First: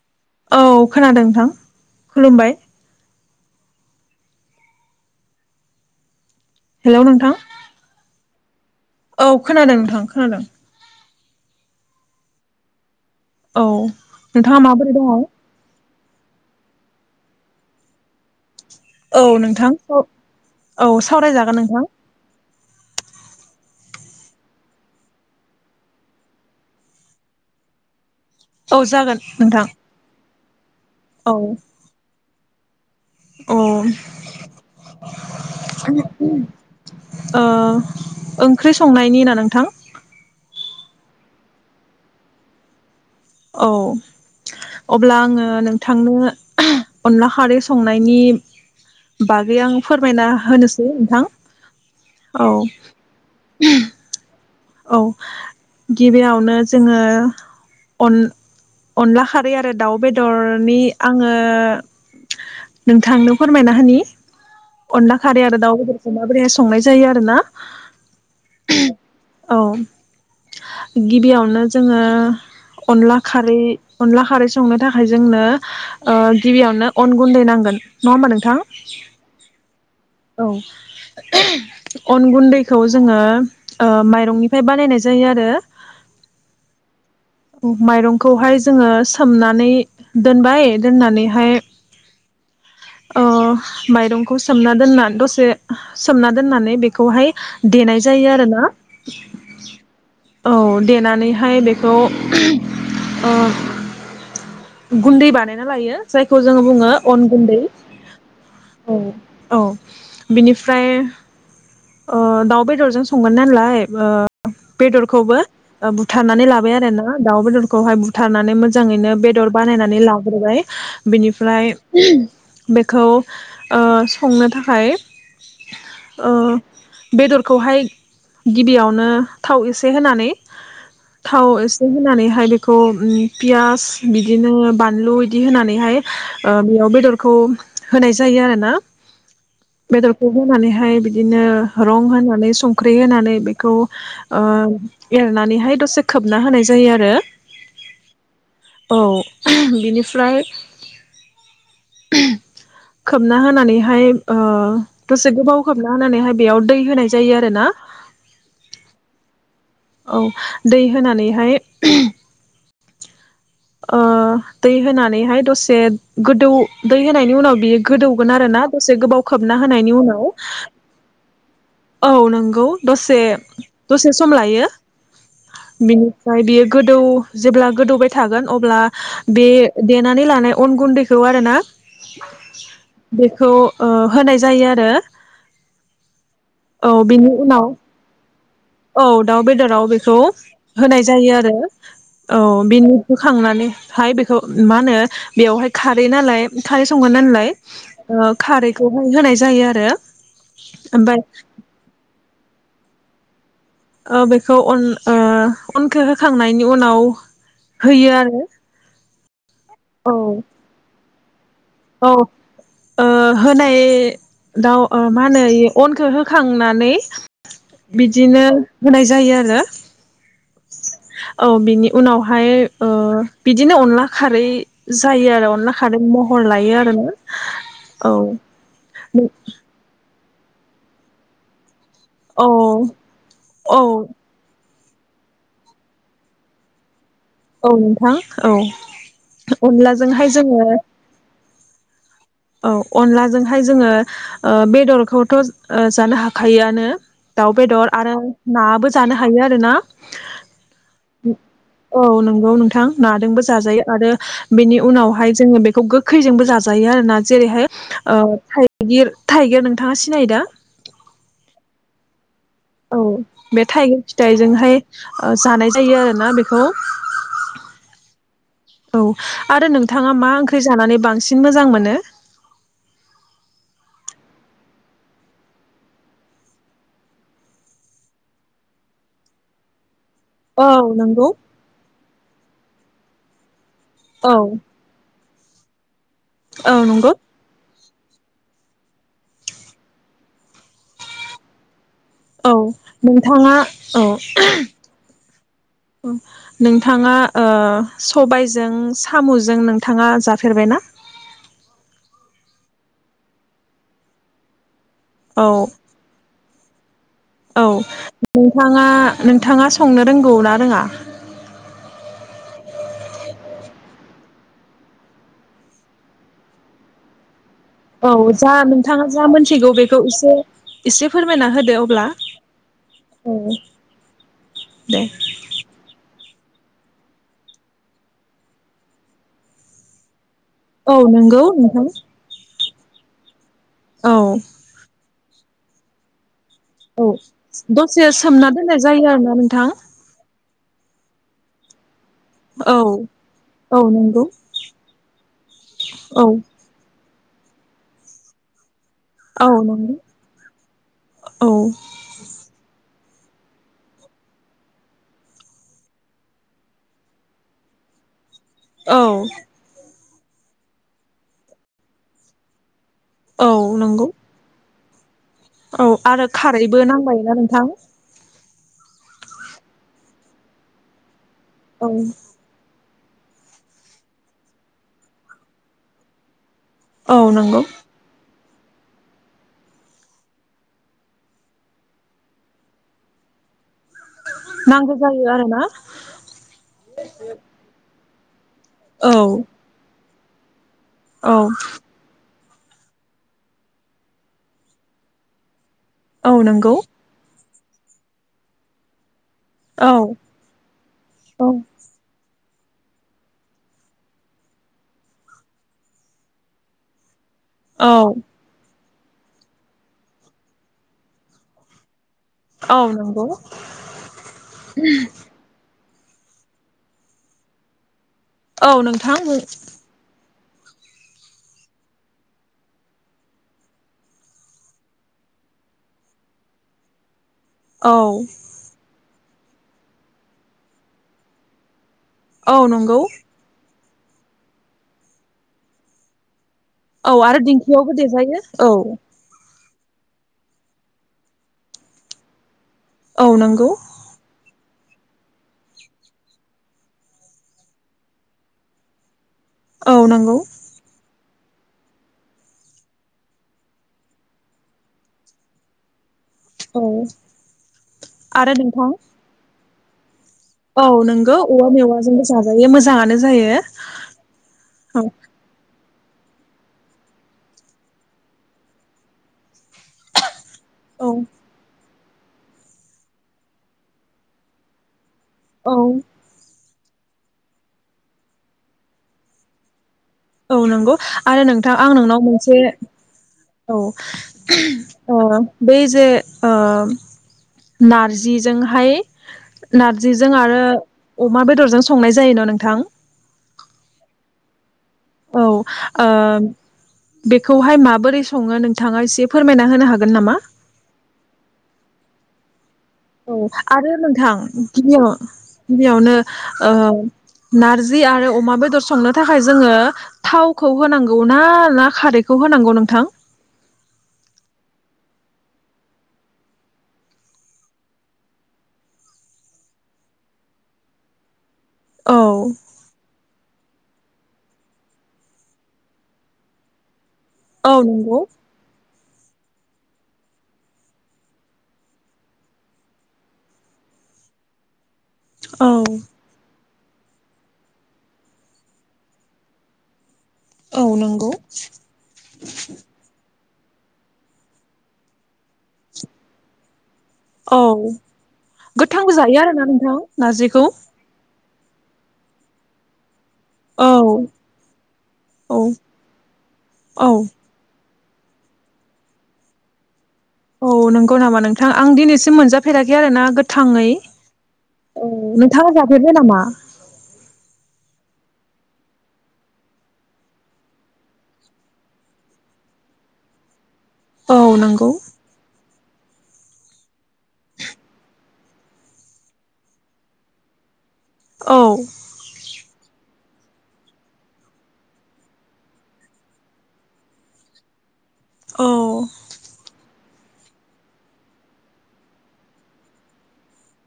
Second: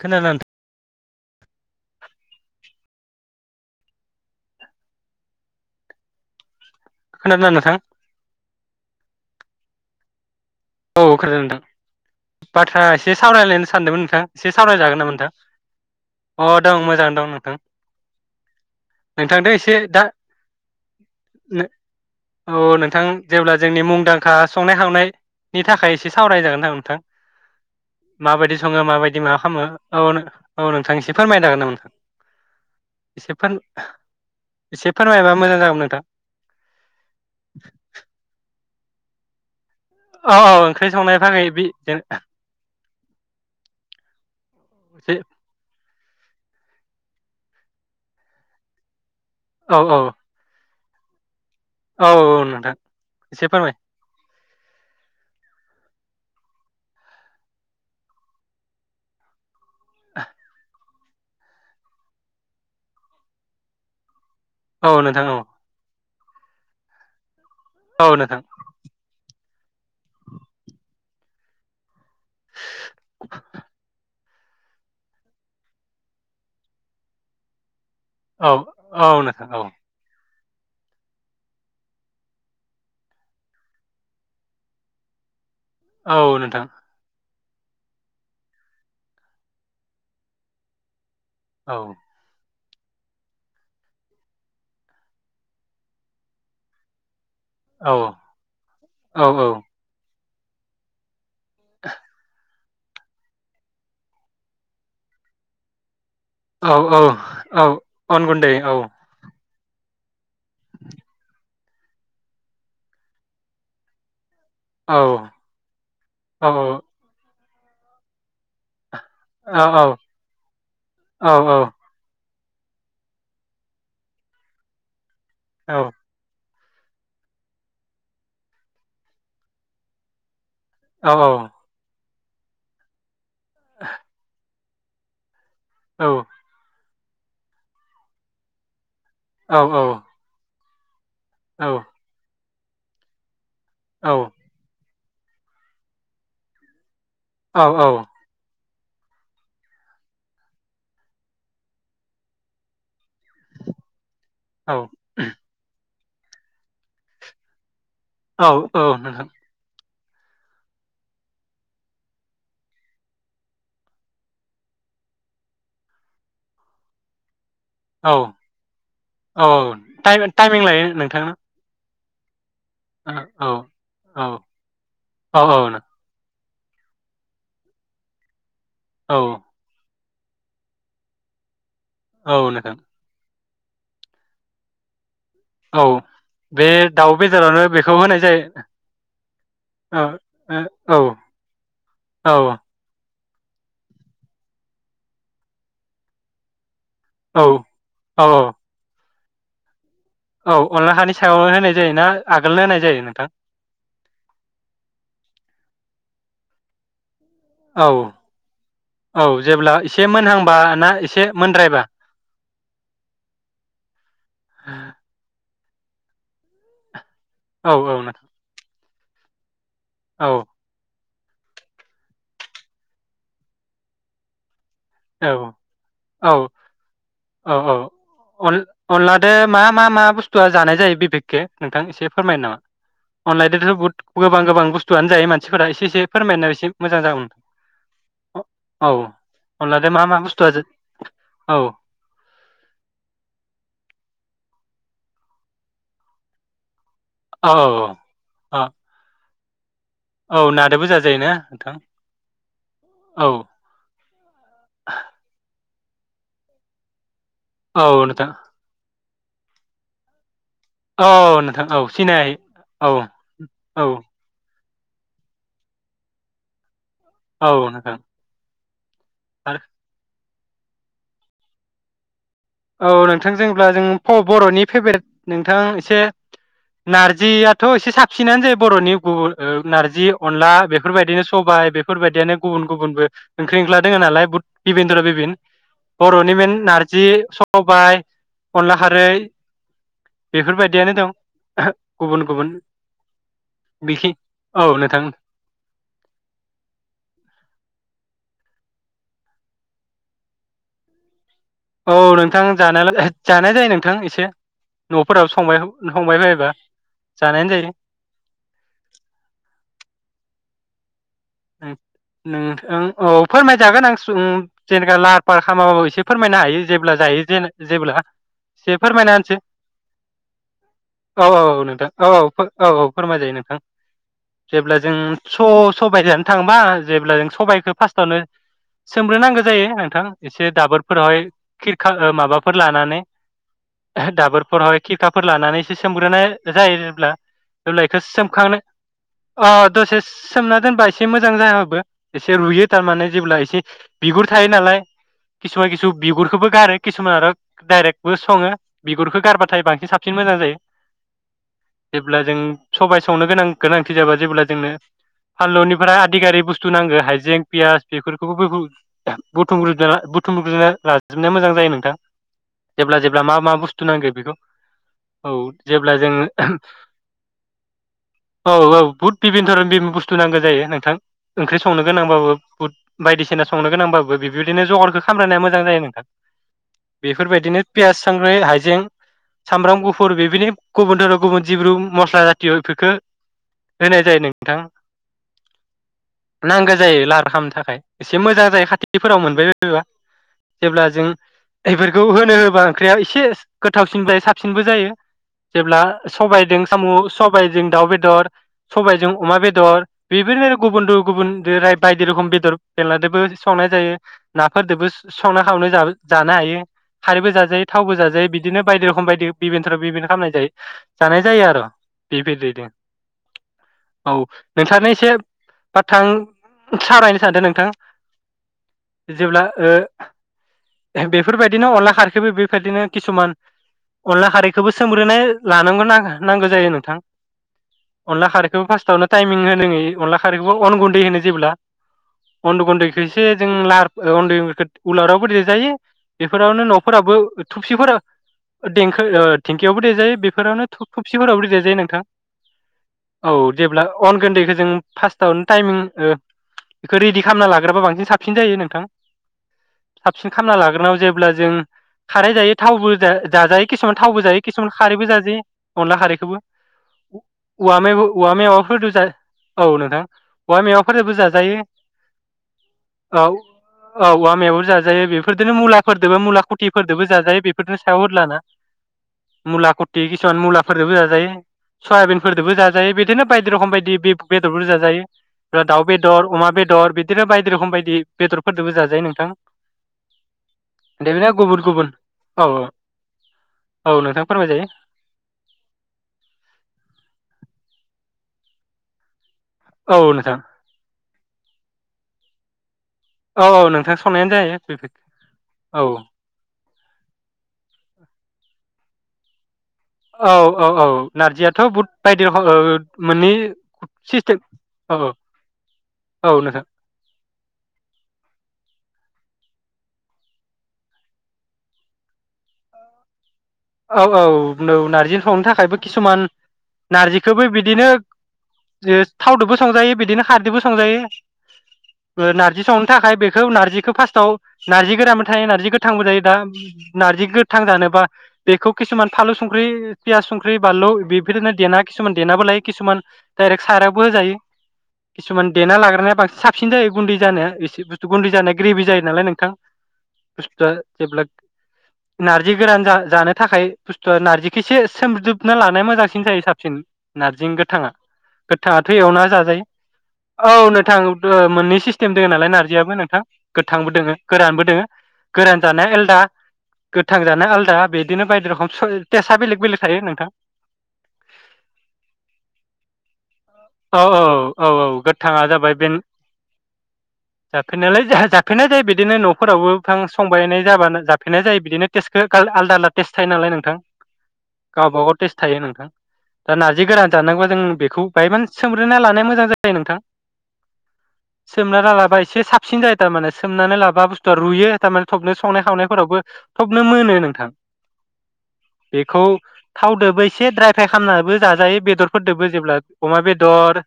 खोनादों नोंथां औ खोनादों नोंथां। खुलुमबाय खोनादोना नोंथां? औ खोनादों नोंथां खोनादों। औ खोनादों नोंथां। बाथ्रा ए से औ सावरायलायनो सानदोंमोन नोंथां एसे नोंथाङा माबोरै सावरायजागोन दङ नामा नोंथां? अ दं मोजां दं नोंथां। औ नोंथांदो नोंथां एसे दा औ सावरायजागोन नोंथां। औ नोंथां जेब्ला जोंनि मुंदांखा संनाय खावनाय नि थाखाय एसे सावरायनाय जागो ना नोंथां! माबायदि औ सङो जागोन माबायदि माबा नोंथां खालामो। औ नो औ नोंथां एसे फोरमायनो हागोन नामा? एसे फोर अ [unintelligible] ओ एसे फोरमायबा मोजां जागौमोन नोंथां ओं ख्रि संनायनि ना नोंथां? औ ओंख्रि संनाय बागै बिनो औ अब्ला आङो नों थांनो [unintelligible] अनला खारै संनायनि बागै आं औ फोरमायना होनो सै नोंथां औ औ नोंथां एसे फोरमाय औ गिबियावनो जोङो अन अनला खारै आरो दाउ बेदरनि आङो नोंथांनो फोरमायना होनि औ अनला नोंथां औ खारि आरो दाव [inaudible] माबोरैहाय संनाय जायो आरो ना औ नोंथां औ गिबियावनो जोङो अनला खारै अनला खारै संनो थाखाय जोंनो ओ गिबियावनो अन गुन्दै नांगोन। नङा होमबा औ नोंथां! औ नोंथां औ औ [unintelligible] अन गुन्दैखौ जोङो ओ माइरंनिफ्राय बानायनाय जायो आरो। औ नोंथां माइरंखौहाय जोङो सोमनानै दोनबाय दोननानैहाय औ ओ माइरंखौ सोमना दोनना दसे सोमना दोननानै बेखौहाय देनाय औ जायो आरोना। औ औ देनानै हा य बेखौ अ गुन्दै बानायना लायो। जायखौ जोङो औ बुङो औ अन गुन्दै औ अन गुन्दै औ। औ बिनिफ्राय दाउ बेदरजों संगोन नालाय औ बेदरखौबो औ बुथारनानै लाबाय आरो ना दाउ बेदर। हाय बुथारनानै मोन। मोजाङैनो बेदर औ औ बानायनानै लाग्रोबाय औ औ बिनिफ्राय। बेखौ संनो थाखाय। औ अ। बेदरखौहाय गिबियावनो थाव एसे होनानै। औ थाव एसे होनानै। ओफ्राय बेखौ। पियास बिदिनो। बानलु। दि होनानै हाय ओ बेयाव बेद दरखौ होनाय जायो आरोना। औ औ। नानैहाय बिदिनो। रंग होनानै। संख्रि होनानै बे। खौ ओ। एरनानैहाय दसे खोबना होनाय जायो आरो। औ औ। औ बिनिफ्राय। खोबना होनानैहाय ओ दसे गोबाव खोबना। नाहोनानै हाय। बेयाव दै होनाय जायो आरो ना। औ औ नोंथां। औ दै होनानैहाय। ओ दै होनानैहाय दसे गोदौ दै होनायनि उनाव। बियो औ गोदौगोन आरोना दसे गोबाव औ खोबना होनायनि टाइम उनाव। टाइमिं लायो नोंथां औ नोंग। गौ औ दसे औ दसे औ सम लायो औ बिनि। ओमफाय बेयो गोदौ जेब्ला गोदौबाय था। थागोन। अब्ला बे। देनानै लानाय अन गुन्दैखौ आरो ना? औ नोंथां। खौ ओ होनाय जायो आरो औ बे औ दाउ बिनि बेदरावनो उनाव बेखौ होनाय जायो औ दाउ बेदराव औ बेखौ औ औ होनाय जायो आरो औ बेनि होखांनानै हाय बेखौ मा होनो बेवहाय खारै नालाय खारै संगोन्नालाय औ औ खारैखौ होनाय जायो आरो। औ अनला हानि ओमफाय सायावनो होनाय जायोना आगोलनो होनाय जा यो नोंथां? ओ बेखौ अन ओ अनखौ होखांनायनि उनाव औ होयो आरो औ जेब्ला एसे औ मोनहांबा ना एसे मोनद्रायबा? ओ होनाय दाउ ओ मा होनो इ अनखौ होखांनानै औ औ नोंथां बिदिनो होनाय जायो आरो। औ औ बिनि उनावहाय ओ बिदिनो अनला खारै औ जायो आरो अनला खारै मह् औ औ औ अन-अनलादो मा मा मा बुस्थुआ जानाय जायो बिबेके नों थां एसे फोरमायनो औ नामा अनलाइनजोंथ' औ बहुद गोबां गोबां बुस्थ थुयानो जायो मानफोरा एसे एसे फोरमायनाय एसे मोजां जागौमोन। औ नोंथां औ। अनलादो मा मा अनलाजोंहाय बुस्थुआ जा जोङो औ। औ अनलाजोंहाय जोङो ओ बेदरखौथ' ओ जानो हाखायोआनो दाउ औ बेदर आरो औ नाबो जानो हायो आरोना। औ नादोबो जाजायो ना नोंथां औ नोंगौ नोंथां औ नाजोंबो जाजायो आरो बेनि उनावहाय जोङो बे गोखैजोंबो जाजायो आरो ना। जेरैहाय औ नोंथां ओ थाइगिर थाइगिर नोंथाङा सिनायो दा? औ नोंथां औ सिनाय औ बे औ थाइगिर फिथाइजोंहाय ओ जानाय जायो आरोना बेखौ। औ नोंथां। औ आरो नोंथाङा मा ओं जानानै बांसिन मोजां मोनो? औ नोंथां जोंब्ला जों बर'नि फेभरेट नोंथां एसे नारजियाथ' एसे साबसिनानो जायो बर'नि गुबु ओ नारजि अनला औ नंगौ बेफोरबायदिनो सबाय बेफोरबायदियानो गुबुन गुबुनबो ओंख्रि ओंख्ला दोङो नालाय औ बिबिनद्रा बिबिन बर'नि मेन औ नारजि नंगौ स बाय अनला खारै बेफोरबायदियानो दं। गुबुन गुबुन औ नोंथाङा औ। बिखि औ नोंथां नोंथाङा ओ सबायजों साम'जों नोंथाङा जाफेरबाय ना? औ नोंथां जानायला जानाय जायो नोंथां एसे। न'फोराबो औ सबाय संबाय बायोबा। जानायानो औ जायो नोंथाङा नोंथाङा संनो रोंगौ ना रोङा? नोंथां औ फोरमायजागोन आं जेनबा लाह फाहार खालामाबाबो एसे फोरमायनो हायो जेब्ला जायो जेन जेब्ला औ जा से नोंथाङा फोरमायना जा होनसै मोनथिगौ बेखौ एसे एसे औ औ फोरमायना औ होदो नोंथां अब्ला औ औ औ औ फोरमायजायो नोंथां जेब्ला जों दे स-सबाय थांबा जेब्ला जों सबाइखौ फार्स्टआवनो सोमग्रोनांगौ जायो नोंथां। एसे औ दाबोरफोरावहाय नंगौ नोंथां खिरखा ओ माबा फोर लानानै औ दाबोरफोराव हाय खिरखा फोर लानानैसो सोमग्रोनाय जायो औ जेब्ला जेब्ला बेखौ दसे सोमना सोमखांनो दोननाय जायो आरोना अ नोंथां। दसे सोमना दोनबाय एसे मोजां जाहाबो। एसे रुयो औ थारमाने जेब्ला एसे औ नंगौ बिगुर थायो नालाय किसुमान खिसु औ बिगुरखौबो गारो किसुमान आरो डाइरेक्टबो सङो। बिगुरखौ औ गारबाथाय बांसिन नंगौ साबसिन मोजां जायो। औ जेब्ला जों सबाय संनो गोनां- गोनांथि जाबा जेब्ला जोंनो हालुनि फ्रा आदि गारि बुस्थु नांगो हाइजें पियास बेफोर औ [unintelligible] बुथुम गोरदो [inaudible] लाजोबनाया मोजां जायो नोंथां -जेब्ला जेब्ला मा औ मा बुस्थु नंगौ नांगौ बेखौ- औ औ जेब्ला जों आरो खारैबो नांबायना नोंथां औ औ बुहुत बिभिनधरन बुस्थु नांगौ जायो नोंथां। ओंख्रि संनो औ गोनांबाबो बहुत बायदिसिना संनो गोनांबाबो बिफोरदिनो जगारखो खालामगो्नाया मोजां जायो नोंथां औ बेफोरबायदिनो नंगौ पियास सांखि् हाइजें हायजें सामब्राम गुफुर बेबादि गुबुनधोरोम गुबुन जिब्रु मस्ला जाथि बेफोरखो नांगौ जायो आरो ना नांगौ जायो लाहार खालामनो थाखाय। एसे मोजां जायो औ खाथिफोराव मोनबाय बायबा जेब्ला जों औ एफोरखौ होनो होब ओंख्रिया एसे गोथावसिन लाय साबसिनबो जायो जेब्ला औ सबायदों नंगौ साम' सब सबायजों दाउ बेदर सबायजों अमा बेदर औ बि औ [inaudible] बेदर बेनलाजोंबो संनाय जायो नाफोरजोंबो संना खावनो जानो हायो खारैबो जाजायो थावबो औ जाजायो बिदिनो बायदि रोखोम रखम बायदि बिबििनथ' बिभिन खालामनाय जायो जानाय जायो आरो बे बेदेदों औ नंगौ औ नोंथांनो एसे बा थां सालायनो सानदों नोंथां औ नोंथां। जेब्ला बेफोरबायदिनो अनला खारैखोबो बेफोरबायदिनो किसुमान अनला खारैखौबो सोमग्रोनाय लानांगौ नांगौ जायो नोंथां। औ अनला खारैखौबो फास्स्टावनो टाइमिं होनांयि अनला खारिखौबो अन गुन्दै होनो जेब्ला अन्द' औ नंगौ गन्दैखौ एसे जों लार उन्दै उलारावबो दिर जायो फोरावनो न'फोराबो औ आरो दिंखियावबो थुबसिफोरा देजायो औ देंखोें गेयावबो देरेजायो बेफोरावनो थ थुबसिफोरावबो देजायो नोंथां। औ जेब्ला अन गन्दैखौ जों फास्स्टावनो टाइमिं बेखौ रेडि खालामना लाग्राबा बांसिन साबसिन जायो नोंथां। औ साबसिन नंगौ खालामामना लाग्रोनायाव जेबो अब्ला जों खारै जायो थावबो जाजायो किसुमान थावबो जायो किसुमान खारैबो जाजायो अनला खारैखौबो औ उआ मेवाय उआ आरो नोंथां मेवायफोरजों जा औ नोंथां। औवा औ मेवाफोरजोंबो नोंगौ जाजायो औवा मेवाजोंबो जाजायो मोजाङानो औ जायो। फोरदोबो मुला खुथिफोरदोबो जाजायो बेफोरनो सायाव हलाना मुला खुथि किसुमान मुला फोरजोंबो औ जाजायो। सयाबनफोरदबो जाजायो बिदिनो बायदि रखम बायदि बे। बेदर बुरजा जायो। औ दाउ बे दर अमा बे बेदर बिदिनो बायदि रोखोम बायदि बेदरफोरजोंबो जाजायो नोंथां। औ नंगौ दे बेनो आरो गुबुन नोंथां गुबुन आं नोंनाव औ मोनसे औ नोंथां फोरमायजायो औ बै जे नारजि जिजोंहाय औ नारजिजों नोंथां आरो अमा बेदरजों संनाय जायो न' नोंथां। औ औ नोंथां संनायानो जायो बे। औ ओ। बेखौहाय माबोरै सङो नोंथाङा एसे फोरमायना होनो हागोन औ नामा? औ औ नारजियाथ' बु बाइदि। औ आरो नोंथां औ गिबियाव औ गिबियावनो औ नोंथां नारजि आरो अमा बेदर संनो थाखाय थाखाय जोङो थावखौ होनांगौ ना ना खारैखौ होनांगौ नोंथां। औ औ नौ नारजि संनो थाखायबो किसुमान नार्जिखौबो बिदिनो थावजोंबो संजायो बिदिनो खारदोबो संजायो। औ नारजि संनो थाखाय बेखौ नारजि बे फार्स्टआव नारजिोरानानो थायो नारजि गोथांबो जायो दा। नारजि औ गोथांजानोबा नंगौ किसुमान फालु संख्रि पियास संख्रि बानलु बेफोरनो देना किसुमान देेनाबो लायो किसुमान डाइरेक्ट सारायावबो होजायो। किसुमान औ देना लाग्रोनाया बांसिन साख साबसिन जायो गुन्दै जानो एसे बुस्थु गुन्दै जानाया ग्रेभि जायो नालाय नोंथां। औ नंगौ नारजि गोरान जानो थाखाय बुस्थुआ नारजिखौिसे सोमजोबना लानाया मोजांसिन जायो साबसिन नारजिं औ गोथाङा गोथाङाथ' गोथांबो एवना जायो जाजायो आरोना नोंथां औ नारजिखौ नोंथां। ओ मोननै सिसथिम दों नालाय नारजियाबो नोंथां गोथांबो औ दोंङ गोरानबो दोंङ औ गोरान जानाया आलदा औ गोथां जानाया आलदा बेदि बिदिनो बायदि रोखोम स थेसा बेलेग बेलेग थायो नोंथां औ नंगौ नामा नोंथां आं दिनैसिम मोनजाफेराखै आरोना गोथांङै औ औ औ गोथाङा जाबाय नोंथांङा बे जाफेरबाय नामा? जाफेरनायालाय जाफेरनाय जायो बिदिनो न'फोरावबो बिफां संबायनाय जाबा जाफेरनाय जायो बिदिनो टेस्टखौ आलदा आलदा टेस थायो नालाय नोंथां औ नंगौ गावबागाव टेस्ट थायो नोंथां दा नार्जि गोरान जानांगौबा जों बेखौ बाहाय मान सोमग्रोना लानाया मोजां जायो नोंथां औ सोमना रालाबा एसे साबसिन जायो थारमाने सोमनानै लाबा बुस्थुआ रुयो थारमाने थबनो संनाय खावनायफोरावबो थबनो मोनो नोंथां औ बेखौ थावदोबो एसे ड्राय फ्राय खालामनानैबो जाजायो बेदरफोरजोंबो जेब्ला अमा बेदर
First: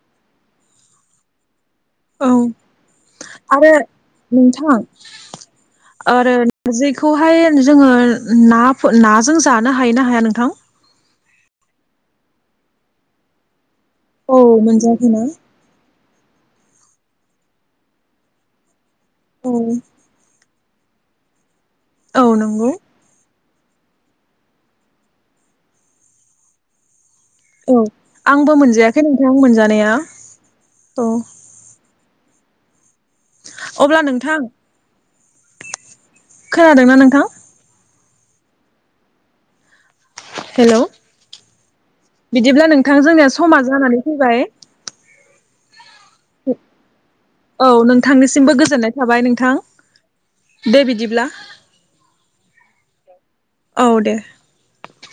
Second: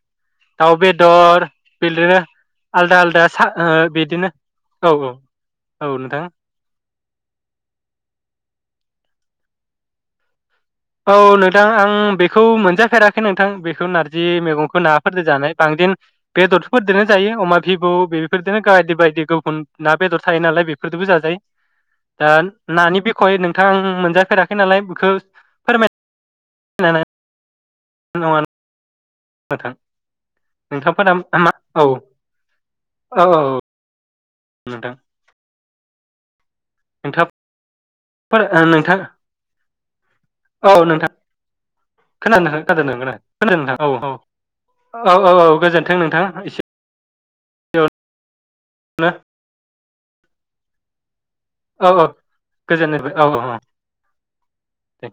दाउ बेदर बिदिनो औ आलदा आलदा सा आरो ओ बिदिनो नोंथां औ औ नोंथां आरो नारजिखौहाय जोंङो ना फोर नाजों जानो हायो ना हाया नोंथां? औ नोंथां आं बेखौ मोनजाफेराखै नोंथां बेखौ बेखौ नारजि औ मैगंखौ मोनजायाखैना नाफोरजों जानाय बांसिन बेदरथ'फोरजोंनो जायो अमा भिबु बेफोरजोंनो गायदिबाय औ गुन ना बेदर थायो नालाय बे [unintelligible] फोर' जोंबो जाजायो औ दा नंगौ नानि बिखय नों- [inaudible] आं मोनजाफेराखै नालाय बेखौ फोरमाय नानै औ आंबो मोनजाया- जों नोंथां मोनजानाया औ नोंथांफोरा मा औ औ औ अब्ला नोंथां नोंथां [unintelligible] खोनादोंना नोंथां? फोर ओ नोंथां औ हेलौ नोंथां खोनादों बिदिब्ला खोनादों नोंथां जोंनिया खोनादों समा नोंथां औ जानानै औ फैबाय औ औ औ गोजोन- औ नोंथांनिसिमबो गोजोननाय थाबाय नोंथां दे बिदिब्ला औ औ गोजोननाय थाबाय। औ अ ओम